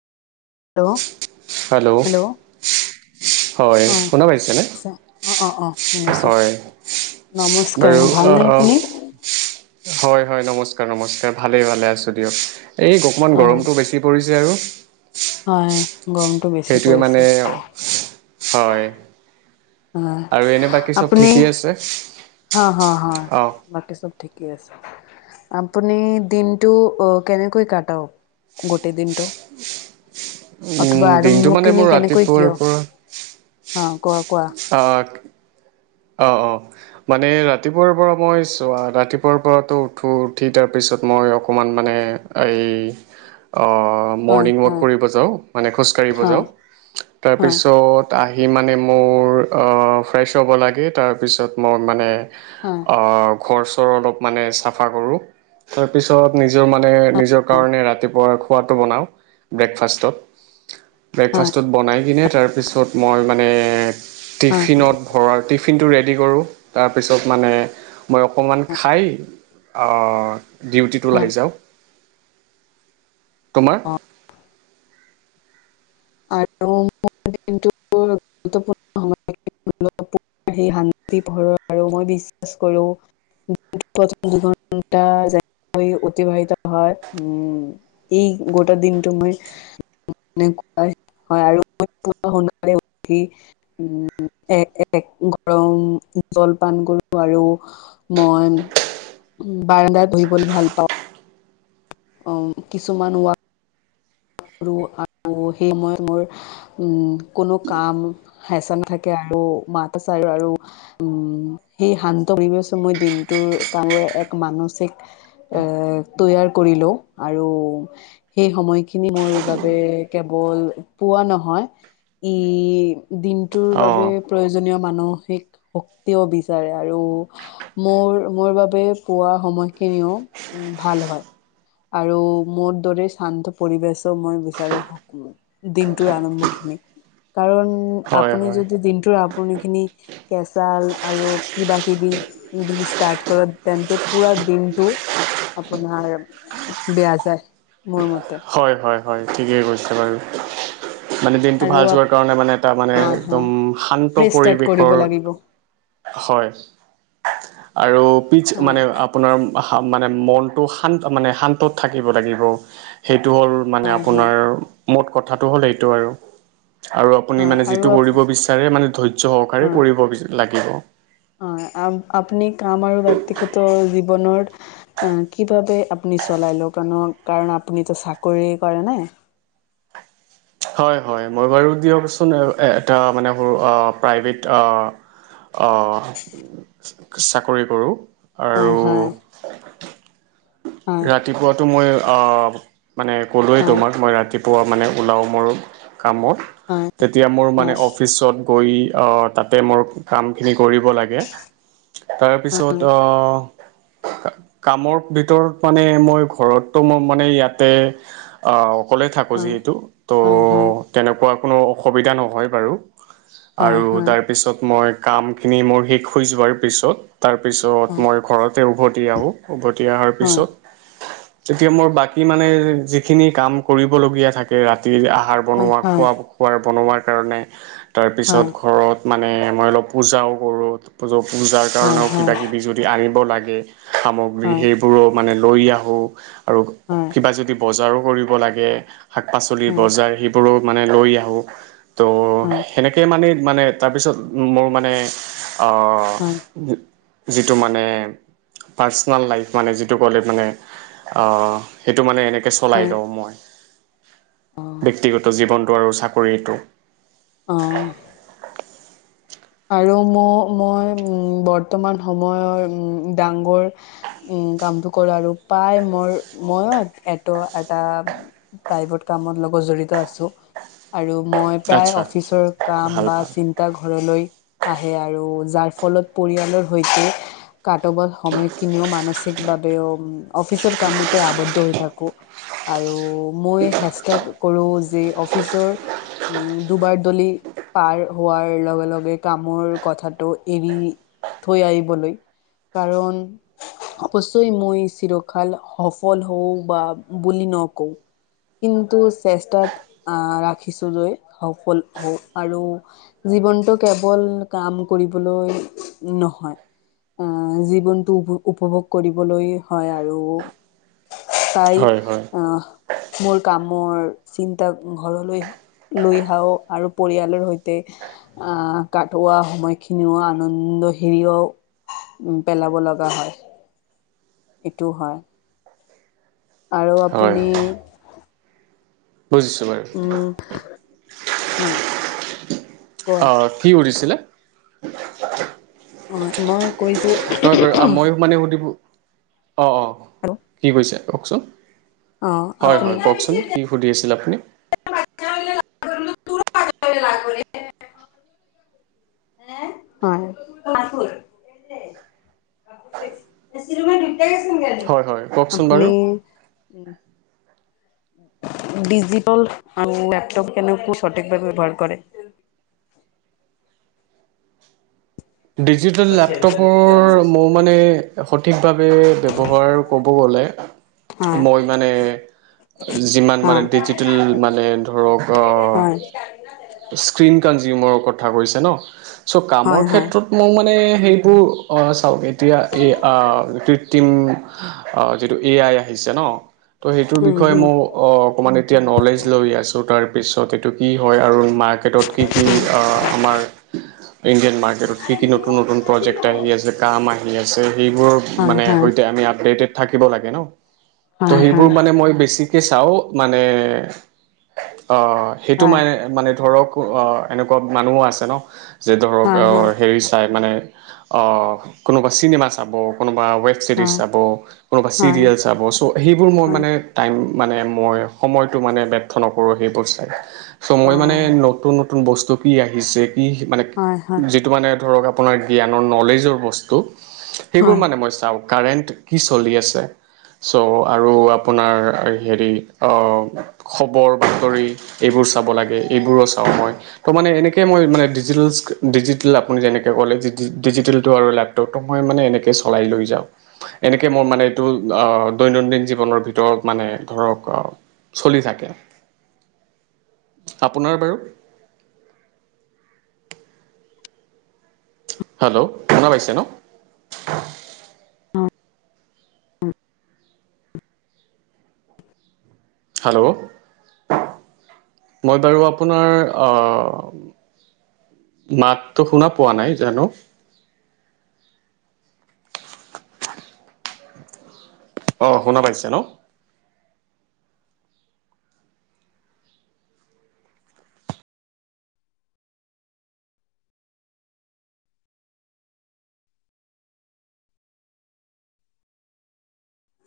Hello [unintelligible] hello হয় অ শুনা পাইছেনে চ [unintelligible] অ-অ-অ শুনিছো হয় নমস্কাৰ ভাল নে আপুনি। হয়-হয়, নমস্কাৰ-নমস্কাৰ ভালেই ভালে আছোঁ দিয়ক এই অকণমান অ গৰমটো বেছি পৰিছে আৰু [unintelligible] হয়। গৰমটো বেছি সেইটোৱেই মানে পৰিছে [unintelligible] হয় আহ আৰু এনে বাকী [inaudible] চব আপুনি ঠিকেই আছে হা-হা-হা অঁ বাকী চব ঠিকেই আছে। আপুনি দিনটো কেনেকৈ কটাও গোটেই দিনটো [unintelligible] উম, অথবা আৰু দিনটো ম মানে মোৰ কিনি কেনেকৈ ৰাতিপুৱাৰ কিয় অ ক। [unintelligible] অ‍ঁ [unintelligible] [inaudible] অ-অ [unintelligible] মানে ৰাতিপুৱাৰ পৰা মই চোৱা ৰাতিপুৱাৰ পৰাতো উঠো উঠি তাৰ পিছত মই অকমান মানে। [unintelligible] এই। [unintelligible] হয় মৰ্ণিং ৱাক হয় কৰিব যাওঁ মানে খোজকাঢ়িব যাওঁ, হয় হয় তাৰপিছত। আহি মানে মোৰ ফ্ৰেছ হ'ব লাগে তাৰপিছত মই মানে [unintelligible] হয় অ ঘৰ-চৰ অলপ মানে চাফা কৰো তাৰপিছত নিজৰ মানে [unintelligible] নিজৰ কাৰণে ৰাতিপুৱাৰ খোৱাটো বনাওঁ ব্ৰেকফাষ্টত। হয় ব্ৰেকফাষ্টত বনাই কিনে তাৰপিছত মই মানে হয় টিফিনত ভৰা। [unintelligible] টিফিনটো ৰেডি কৰোঁ তাৰপিছত মানে মই অকণমান খাই অ। [unintelligible] ডিউটিট হয় ওলাই যাওঁ তোমাৰ হয় [unintelligible] আৰু গুৰুতপূৰ্ণ সম। [unintelligible] [unintelligible] শান্তি [unintelligible] আৰু মই বিশ্বাস কৰো ঘ অতিবাহিত হয় উ এই। [unintelligible] গোটেই দিনটো মই [unintelligible] হয় আৰু স [unintelligible] উম এ এক গৰম জলপান কৰো আৰু [unintelligible] মই বাৰেদাৰে বহিবলৈ ভাল পাওঁ। [unintelligible] কিছুমান ক। [unintelligible] আৰু [unintelligible] সেই সময়ত মোৰ উম কোনো কাম হেচা নাথাকে আৰু মাত আচাৰ। সেই শান্ত মই দিনটোৰ কাৰৰে [unintelligible] এক মানসিক। এ তৈয়াৰ কৰি লও আৰু সেই সময়। [unintelligible] খিনি মোৰ বাবে কেৱল পোৱা নহয়। ই দিনটোৰ বাবে অঁ প্ৰয়োজনীয় মানসিক শক্তিও বিচাৰে আৰু [unintelligible] মোৰ মোৰ বাবে পোৱা সময়খিনিও উ ভাল হয়। আৰু মোৰ দৰে শান্ত। পৰিবেশো মই বিচাৰো দিনটোৰ আৰম্ভ খিনি। কাৰণ হয় আপুনি হয় যদি দিনটোৰ আপুনি খিনি কেঁচাল আৰু কিবা কিবি। [unintelligible] দি ষ্টাৰ্ট কৰ তেন্তে পুৰা দিনটো আপোনাৰ বেয়া যায় মোৰ মতে। হয় হয় হয় ঠিকেই কৈছে বাৰু। মানে দিনটো আৰু ভাল যোৱাৰ কাৰণে মানে এটা মানে হয় একদম হয় শান্ত ফ্ৰেছ ষ্টাৰ্ট পৰিৱেশৰ কৰিব লাগিব হয় আৰু পিচ মানে হয় আপোনাৰ মানে মনটো শান্ত মানে শান্তত থাকিব লাগিব। এইটো হ'ল মানে হয় হয় আপোনাৰ মোত কথাটো হ'ল এইটো আৰু। আৰু আপুনি হয় মানে আৰু যিটো কৰিব হয় বিচাৰে মানে ধৈৰ্য্য সহকাৰে কৰিব লাগিব। অ আ আপুনি কাম আৰু ব্যক্তিগত জীৱনৰ এ কি ভাবে আপ চলাই লো কাৰণ আপুনি চাকৰি কৰে ন। হয় হয় মই বাৰু দিয়কচোন এটা মানে সৰু আ প্ৰাইভেট আ অঁ, চাকৰি কৰোঁ। হয় হয়। ৰাতিপুৱাটো মই আ মানে ক'লোৱেই হয় তোমাক মই ৰাতিপুৱা মানে ওলাওঁ। ময়ো কামত, হয় তেতিয়া মোৰ হয় মানে অফিচত বহি অ তাতে মোৰ কামখিনি কৰিব লাগে। তাৰ পিছত আহ কামৰ ভিতৰত মানে মই ঘৰতটো মই মানে ইয়াতে আ অকলে থাকো হয় যিহেতু। তো হয় হয়। তেনেকুৱা কোনো অসুবিধা নহয় বাৰু আৰু তাৰ হয় পিছত মই কামখিনি মোৰ শেষ হৈ যোৱাৰ পিছত তাৰপিছত মই ঘৰতে উভতি আহোঁ, উভতি অহাৰ হয় পিছত তেতিয়া মোৰ বাকী মানে যিখিনি কাম কৰিবলগীয়া থাকে ৰা তিৰ আহাৰ হয় হয় বনোৱা, হয় পুৱাৰ বনোৱাৰ কাৰণে তাৰপিছত হয় ঘৰত মা মানে মই অলপ পূজাও কৰোঁ, পূজাৰ হয় হয় হয় কাৰণেও হয় হয় হয় কিবাকিবি যদি আনিব লাগে সামগ্ৰী সেইবোৰো মানে লৈ আহো আৰু কিবা যদি বজাৰো কৰিব লাগে শাক-পাচ বজাৰ সেইবোৰো মানে লৈ আহোঁ তো হয় হয় সেনেকেই মানে মানে তাৰপিছত মোৰ মানে আ হয় যিটো মানে পাৰ্চনেল লাইফ মানে যিটো ক'লে মানে, আ সেইটো মানে চলাই হয় লওঁ মই। অঁ ব্যক্তিগত জীৱনটো আৰু চাকৰিটো। আহ। আৰু ময়ো মই উম বৰ্তমান সময়ৰ উম ডাঙৰ উম কামটো কৰা আগত প্ৰায় মোৰ ম‌ইয়ো সেইটো এটা প্ৰাইভেট কামত লগত জড়িত আছোঁ আৰু মই প্ৰায় আচ্ছা অফিচৰ কাম ভাল বা ভাল চিন্তা ঘৰলৈ আহে আৰু যাৰ ফলত পৰিয়ালৰ সৈতে কাটবৰ সময় কিনিও মানসিকভাৱেও অফিচৰ কামতে আৱদ্ধ হৈ থাকো। আৰু মই হেষ্টাক কৰো যি অফিচৰ উম দুৱাৰ দলিত পাৰ হোৱাৰ লগে লগে কামৰ কথাটো এৰি থৈ আহিবলৈ কাৰণ অৱশ্যই মই চিৰকাল সফল হওঁ বা বুলি নকও। কিন্তু চেষ্টাত আহ ৰাখিছো যে সফল হ‌ওঁ আৰু জীৱনটোত কেৱল কাম কৰিবলৈ নহয় আহ জীৱনটো উপ উপভোগ কৰিবলৈ হয় আৰু তাই হয় হয় আহ মোৰ কামৰ চিন্তা ঘৰলৈ লৈ আহাও আৰু পৰিয়ালৰ সৈতে আহ কাটোৱা সময়খিনিও আনন্দ হেৰিও [unintelligible] উ পেলাব লগা হয়। এইটোও হয়। আৰু হয় আপুনি। হয় বুজিছোঁ বাৰু। উম হয় [unintelligible] অ কি উৰিছিলে [unintelligible] অ মই কৈছো [unintelligible] মই মানে সুধিব অঁ অঁ হেল্ল' কি কৈছে, কওকচোন অ হয় হয় কওকচোন কি সুধি আছিল আপুনি। লা কৰে। [unintelligible] হয়। [unintelligible] হয় হয় [unintelligible] কওকচোন বাৰু আপুনি ডিজিটেল লেপটপ কেনে সঠিকভাৱে ব্যৱহাৰ কৰে। [unintelligible] [inaudible] ডিজিটেল লেপটপৰ মোৰ মানে সঠিকভাৱে ব্যৱহাৰ ক'ব গ'লে হয় মই মানে যিমান মানে ডিজিটেল মানে ধৰক হয় আহ স্ক্ৰীণ কনজিউমাৰৰ কথা কৈছে ন চ' হয় কামৰ হয় হয় ক্ষেত্ৰত মোৰ মানে সেইবোৰ চাওক এতিয়া এই কৃত্ৰিম যিটো এ আই আহিছে। ন [unintelligible] তো সেইটোৰ উম বিষয়ে হম মই অকণমান এতিয়া নলেজ লৈ আছোঁ তাৰপিছত এইটো কি হয় আৰু। মাৰ্কেটত কি কি আমাৰ ইণ্ডিযয়ান মাৰ্কেটত কি কি নতুন নতুন প্ৰজেকট আহি আছে কাম আহি [unintelligible] মেছেদিভ হয় মানে হয় সৈতে আমি আপডেটেড থাকিব লাগে ন। ত' হয় সেইবোৰ হয় মানে মই বেছিকে চাওঁ মানে অহ সেইটো মানে মানে ধৰক এনেকুৱা মানুহো আছে ন। যে ধৰক হয় হয় হয় হেৰি চাই মানে কোনোবা চিনেমা চাব কোন বা ৱেব ছিৰিজ হয় চাব কোনোবা হয় চিৰিয়েল চাব চ' সেইবোৰ মই হয় হয় মানে টাইম। মানে মই সময়টো মানে ব্যৰ্থ নকৰোঁ সেই বসস্থাই চ' অ মই মানে নতুন নতুন বস্তু কি আহিছে মানে হয় হয় যিটো মানে ধ [unintelligible] আপোনাৰ জ্ঞানৰ নলেজৰ বস্তু সেইবোৰ হয় মানে মই চাওঁ। কাৰেণ্ট কি চলি আছে? চ' আৰু আপোনাৰ হেৰি খবৰ বাতৰি এইবোৰ চাব লাগে। এইবোৰো চাওঁ মই তো মানে এনেকৈ মই মানে ডিজিটেল ডিজিটেল আপুনি যেনেকৈ ক'লে ডিজিটেল। আৰু লেপটপটো মই মানে এনেকে চলাই লৈ যাওঁ। এনেকে মই মানে এইটো আহ দৈনন্দিন জীৱনৰ ভিতৰত মানে ধৰক আহ- চলি থাকে। [inaudible] আপোনাৰ বাৰু হেল্ল' শুনা পাইছে ন। হয়। হেল্ল' মই বাৰু আপোনাৰ অ [unintelligible] মাতটো শুনা পোৱা নাই জানো। [inaudible] অ শুনা পাইছে ন?